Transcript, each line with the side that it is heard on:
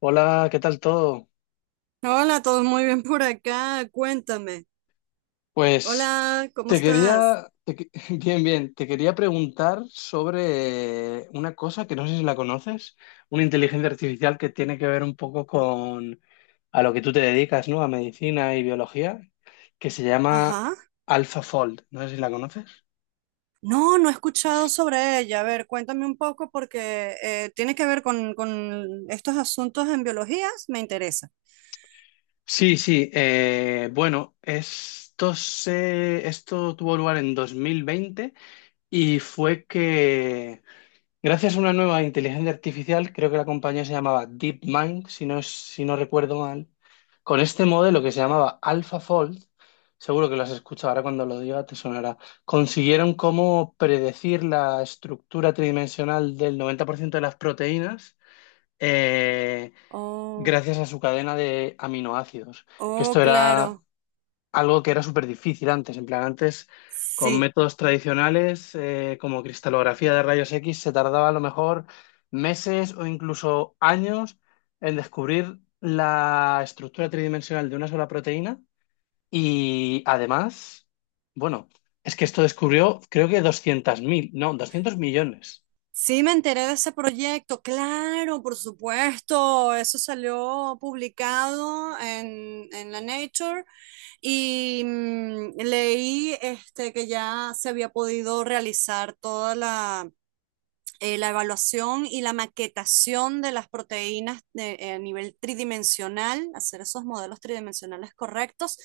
left: Hola, ¿qué tal todo?
right: Hola, todo muy bien por acá. Cuéntame.
left: Pues
right: Hola, ¿cómo
left: te
right: estás?
left: quería, te que- bien, bien, te quería preguntar sobre una cosa que no sé si la conoces, una inteligencia artificial que tiene que ver un poco con a lo que tú te dedicas, ¿no? A medicina y biología, que se llama
right: Ajá.
left: AlphaFold. No sé si la conoces.
right: No, no he escuchado sobre ella. A ver, cuéntame un poco porque tiene que ver con estos asuntos en biologías. Me interesa.
left: Sí, sí, bueno, esto tuvo lugar en 2020 y fue que gracias a una nueva inteligencia artificial, creo que la compañía se llamaba DeepMind, si no, si no recuerdo mal, con este modelo que se llamaba AlphaFold, seguro que lo has escuchado, ahora cuando lo diga te sonará, consiguieron cómo predecir la estructura tridimensional del 90% de las proteínas, eh,
right: Oh,
left: gracias a su cadena de aminoácidos, que
right: oh,
left: esto era
right: claro.
left: algo que era súper difícil antes. En plan, antes con
right: Sí.
left: métodos tradicionales, como cristalografía de rayos X, se tardaba a lo mejor meses o incluso años en descubrir la estructura tridimensional de una sola proteína y además, bueno, es que esto descubrió creo que 200.000 no, 200 millones,
right: Sí, me enteré de ese proyecto, claro, por supuesto, eso salió publicado en la Nature y leí este, que ya se había podido realizar toda la evaluación y la maquetación de las proteínas a nivel tridimensional, hacer esos modelos tridimensionales correctos.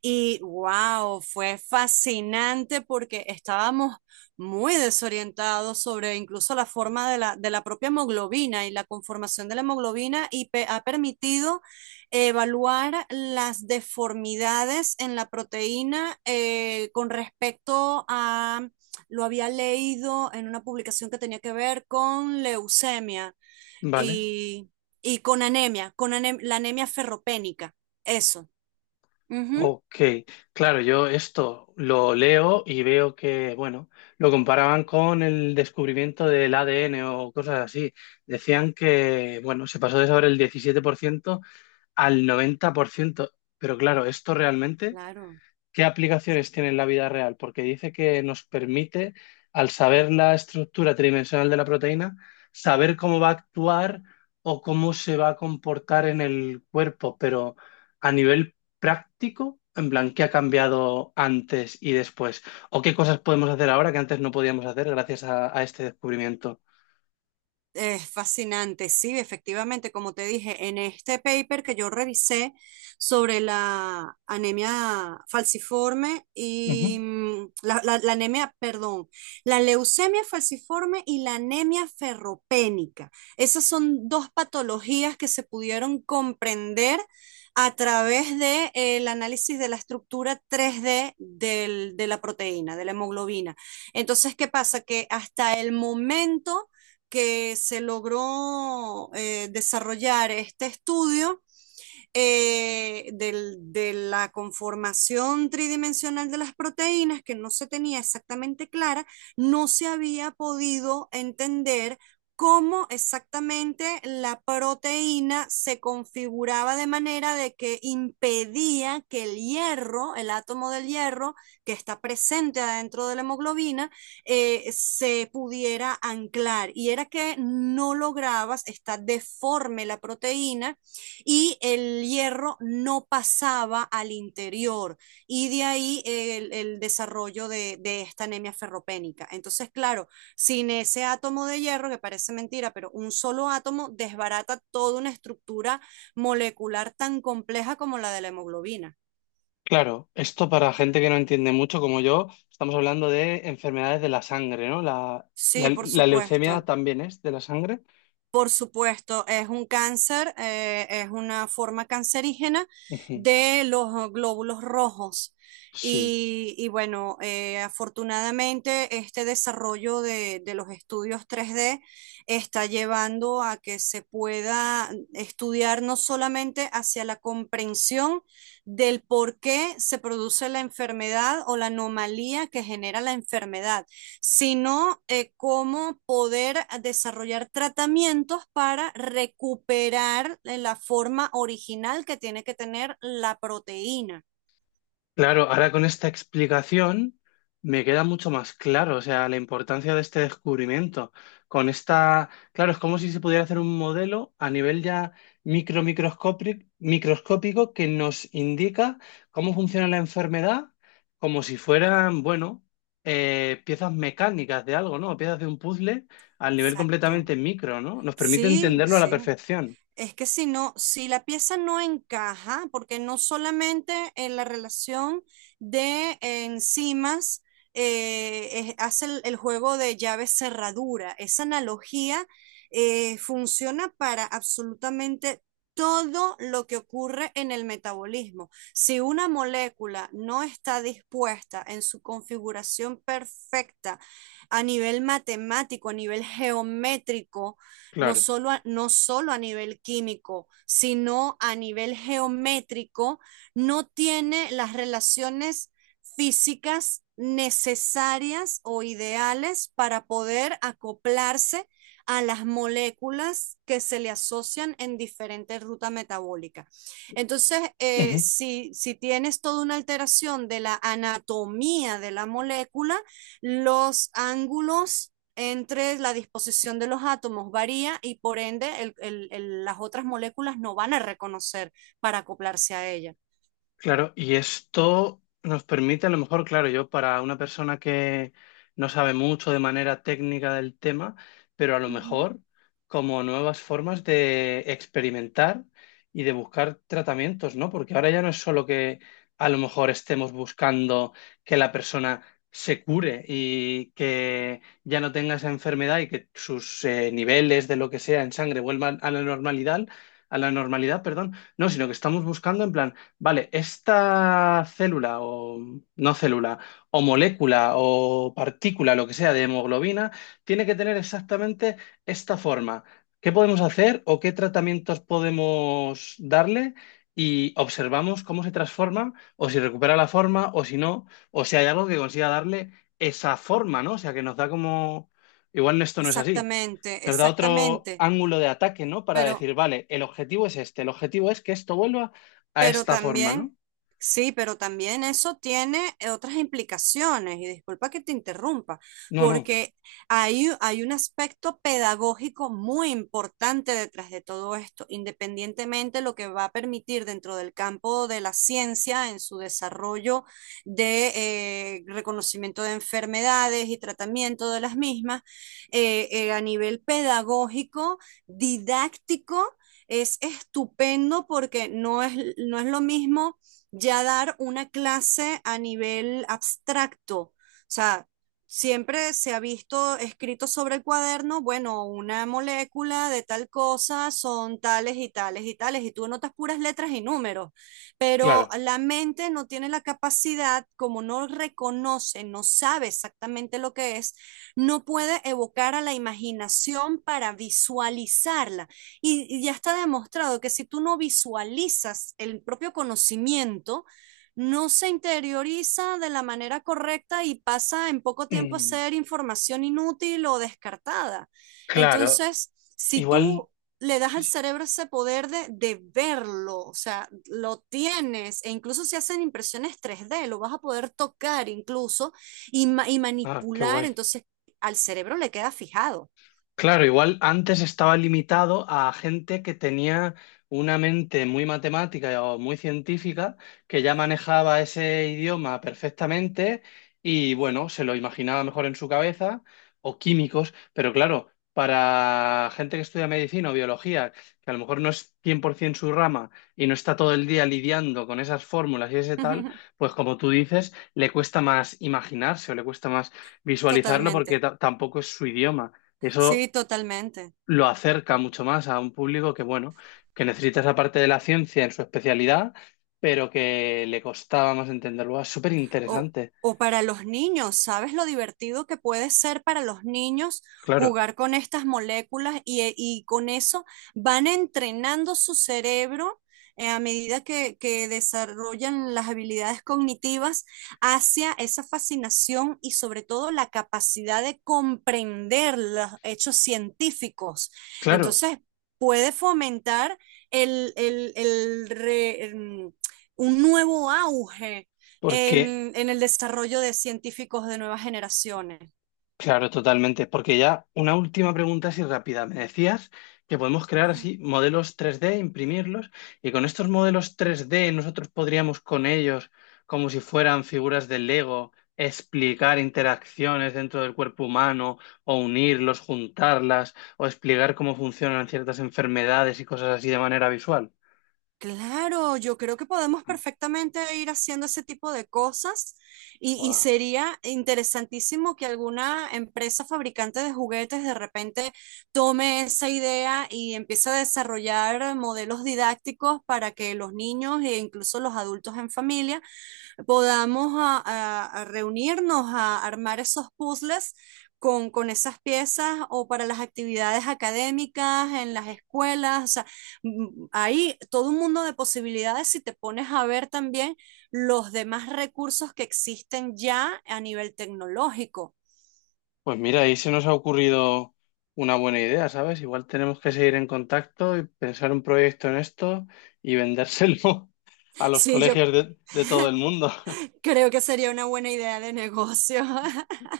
right: Y wow, fue fascinante porque estábamos muy desorientados sobre incluso la forma de la propia hemoglobina y la conformación de la hemoglobina y ha permitido evaluar las deformidades en la proteína con respecto a lo había leído en una publicación que tenía que ver con leucemia
left: ¿vale?
right: y, y con anemia, la anemia ferropénica, eso. Ujú.
left: Ok, claro, yo esto lo leo y veo que, bueno, lo comparaban con el descubrimiento del ADN o cosas así. Decían que, bueno, se pasó de saber el 17% al 90%, pero claro, esto realmente
right: Claro.
left: ¿qué aplicaciones tiene en la vida real? Porque dice que nos permite, al saber la estructura tridimensional de la proteína, saber cómo va a actuar o cómo se va a comportar en el cuerpo, pero a nivel práctico, en plan, ¿qué ha cambiado antes y después? ¿O qué cosas podemos hacer ahora que antes no podíamos hacer gracias a este descubrimiento?
right: Es fascinante, sí, efectivamente, como te dije, en este paper que yo revisé sobre la anemia falciforme
left: Ujú.
right: y la anemia, perdón, la leucemia falciforme y la anemia ferropénica. Esas son dos patologías que se pudieron comprender a través de el análisis de la estructura tres d de la proteína, de la hemoglobina. Entonces, ¿qué pasa? Que hasta el momento que se logró desarrollar este estudio de la conformación tridimensional de las proteínas, que no se tenía exactamente clara, no se había podido entender cómo exactamente la proteína se configuraba de manera de que impedía que el hierro, el átomo del hierro que está presente adentro de la hemoglobina, se pudiera anclar. Y era que no lograbas, está deforme la proteína y el hierro no pasaba al interior y de ahí el desarrollo de esta anemia ferropénica. Entonces, claro, sin ese átomo de hierro, que parece mentira, pero un solo átomo desbarata toda una estructura molecular tan compleja como la de la hemoglobina.
left: Claro, esto para gente que no entiende mucho como yo, estamos hablando de enfermedades de la sangre, ¿no? La, la,
right: Sí, por
left: la leucemia
right: supuesto.
left: también es de la sangre.
right: Por supuesto, es un cáncer, es una forma cancerígena
left: Ujú.
right: de los glóbulos rojos.
left: Sí,
right: Y bueno, afortunadamente este desarrollo de los estudios 3D está llevando a que se pueda estudiar no solamente hacia la comprensión del por qué se produce la enfermedad o la anomalía que genera la enfermedad, sino cómo poder desarrollar tratamientos para recuperar la forma original que tiene que tener la proteína.
left: claro, ahora con esta explicación me queda mucho más claro, o sea, la importancia de este descubrimiento. Con esta, claro, es como si se pudiera hacer un modelo a nivel ya microscópico que nos indica cómo funciona la enfermedad, como si fueran, bueno, piezas mecánicas de algo, ¿no? Piezas de un puzzle al nivel
right: Exacto.
left: completamente micro, ¿no? Nos permite
right: Sí,
left: entenderlo a la
right: sí.
left: perfección.
right: Es que si no, si la pieza no encaja, porque no solamente en la relación de enzimas hace el juego de llave cerradura, esa analogía funciona para absolutamente todo lo que ocurre en el metabolismo. Si una molécula no está dispuesta en su configuración perfecta a nivel matemático, a nivel geométrico, no
left: Claro.
right: solo a, no solo a nivel químico, sino a nivel geométrico, no tiene las relaciones físicas necesarias o ideales para poder acoplarse a las moléculas que se le asocian en diferentes rutas metabólicas. Entonces,
left: Ujú.
right: si, si, tienes toda una alteración de la anatomía de la molécula, los ángulos entre la disposición de los átomos varía y por ende las otras moléculas no van a reconocer para acoplarse a ella.
left: Claro, y esto nos permite a lo mejor, claro, yo para una persona que no sabe mucho de manera técnica del tema, pero a lo
right: Ujú.
left: mejor como nuevas formas de experimentar y de buscar tratamientos, ¿no? Porque ahora ya no es solo que a lo mejor estemos buscando que la persona se cure y que ya no tenga esa enfermedad y que sus niveles de lo que sea en sangre vuelvan a la normalidad, perdón. No, sino que estamos buscando en plan vale, esta célula o no célula o molécula o partícula, lo que sea, de hemoglobina, tiene que tener exactamente esta forma. ¿Qué podemos hacer o qué tratamientos podemos darle? Y observamos cómo se transforma o si recupera la forma o si no, o si hay algo que consiga darle esa forma, ¿no? O sea, que nos da como... Igual esto no es así.
right: Exactamente,
left: Nos da otro
right: exactamente.
left: ángulo de ataque, ¿no? Para
right: Pero
left: decir, vale, el objetivo es este, el objetivo es que esto vuelva a
right: Pero
left: esta forma,
right: también,
left: ¿no?
right: sí, pero también eso tiene otras implicaciones, y disculpa que te interrumpa,
left: No, no,
right: porque hay un aspecto pedagógico muy importante detrás de todo esto, independientemente lo que va a permitir dentro del campo de la ciencia en su desarrollo de reconocimiento de enfermedades y tratamiento de las mismas, a nivel pedagógico, didáctico es estupendo porque no es, no es lo mismo ya dar una clase a nivel abstracto. O sea, siempre se ha visto escrito sobre el cuaderno, bueno, una molécula de tal cosa son tales y tales y tales, y tú anotas puras letras y números, pero
left: claro.
right: la mente no tiene la capacidad, como no reconoce, no sabe exactamente lo que es, no puede evocar a la imaginación para visualizarla. Y ya está demostrado que si tú no visualizas el propio conocimiento, no se interioriza de la manera correcta y pasa en poco tiempo a
left: Mm,
right: ser información inútil o descartada.
left: claro,
right: Entonces, si
left: igual.
right: tú le das al cerebro ese poder de verlo, o sea, lo tienes, e incluso si hacen impresiones tres d lo vas a poder tocar incluso y
left: Ah, qué
right: manipular,
left: guay.
right: entonces al cerebro le queda fijado.
left: Claro, igual antes estaba limitado a gente que tenía una mente muy matemática o muy científica, que ya manejaba ese idioma perfectamente y bueno, se lo imaginaba mejor en su cabeza, o químicos, pero claro, para gente que estudia medicina o biología, que a lo mejor no es 100% su rama y no está todo el día lidiando con esas fórmulas y ese tal, pues como tú dices, le cuesta más imaginarse o le cuesta más visualizarlo
right: Totalmente.
left: porque tampoco es su idioma. Eso
right: Sí, totalmente.
left: lo acerca mucho más a un público que, bueno, que necesita esa parte de la ciencia en su especialidad, pero que le costaba más entenderlo. Es súper
right: O,
left: interesante,
right: o para los niños, ¿sabes lo divertido que puede ser para los niños
left: claro,
right: jugar con estas moléculas y con eso van entrenando su cerebro a medida que desarrollan las habilidades cognitivas hacia esa fascinación y sobre todo la capacidad de comprender los hechos científicos?
left: claro,
right: Entonces, puede fomentar el, el, el re- el- un nuevo auge
left: porque
right: en el desarrollo de científicos de nuevas generaciones.
left: claro, totalmente. Porque ya una última pregunta así rápida. Me decías que podemos crear
right: Ah,
left: así modelos tres d, imprimirlos, y con estos modelos tres d nosotros podríamos con ellos, como si fueran figuras de Lego, explicar interacciones dentro del cuerpo humano, o unirlos, juntarlas, o explicar cómo funcionan ciertas enfermedades y cosas así de manera visual.
right: claro, yo creo que podemos perfectamente ir haciendo ese tipo de cosas y
left: Guau.
right: sería interesantísimo que alguna empresa fabricante de juguetes de repente tome esa idea y empiece a desarrollar modelos didácticos para que los niños e incluso los adultos en familia podamos a reunirnos a armar esos puzzles con esas piezas o para las actividades académicas en las escuelas. O sea, hay todo un mundo de posibilidades si te pones a ver también los demás recursos que existen ya a nivel tecnológico.
left: Pues mira, ahí se nos ha ocurrido una buena idea, ¿sabes? Igual tenemos que seguir en contacto y pensar un proyecto en esto y vendérselo a los
right: Sí, yo
left: colegios de todo el mundo.
right: creo que sería una buena idea de negocio.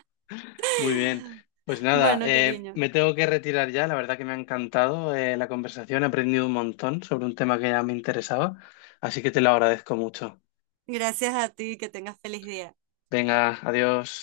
left: Muy bien, pues nada,
right: Bueno, cariño,
left: me tengo que retirar ya. La verdad que me ha encantado, la conversación, he aprendido un montón sobre un tema que ya me interesaba, así que te lo agradezco mucho.
right: gracias a ti, que tengas feliz día.
left: Venga, adiós.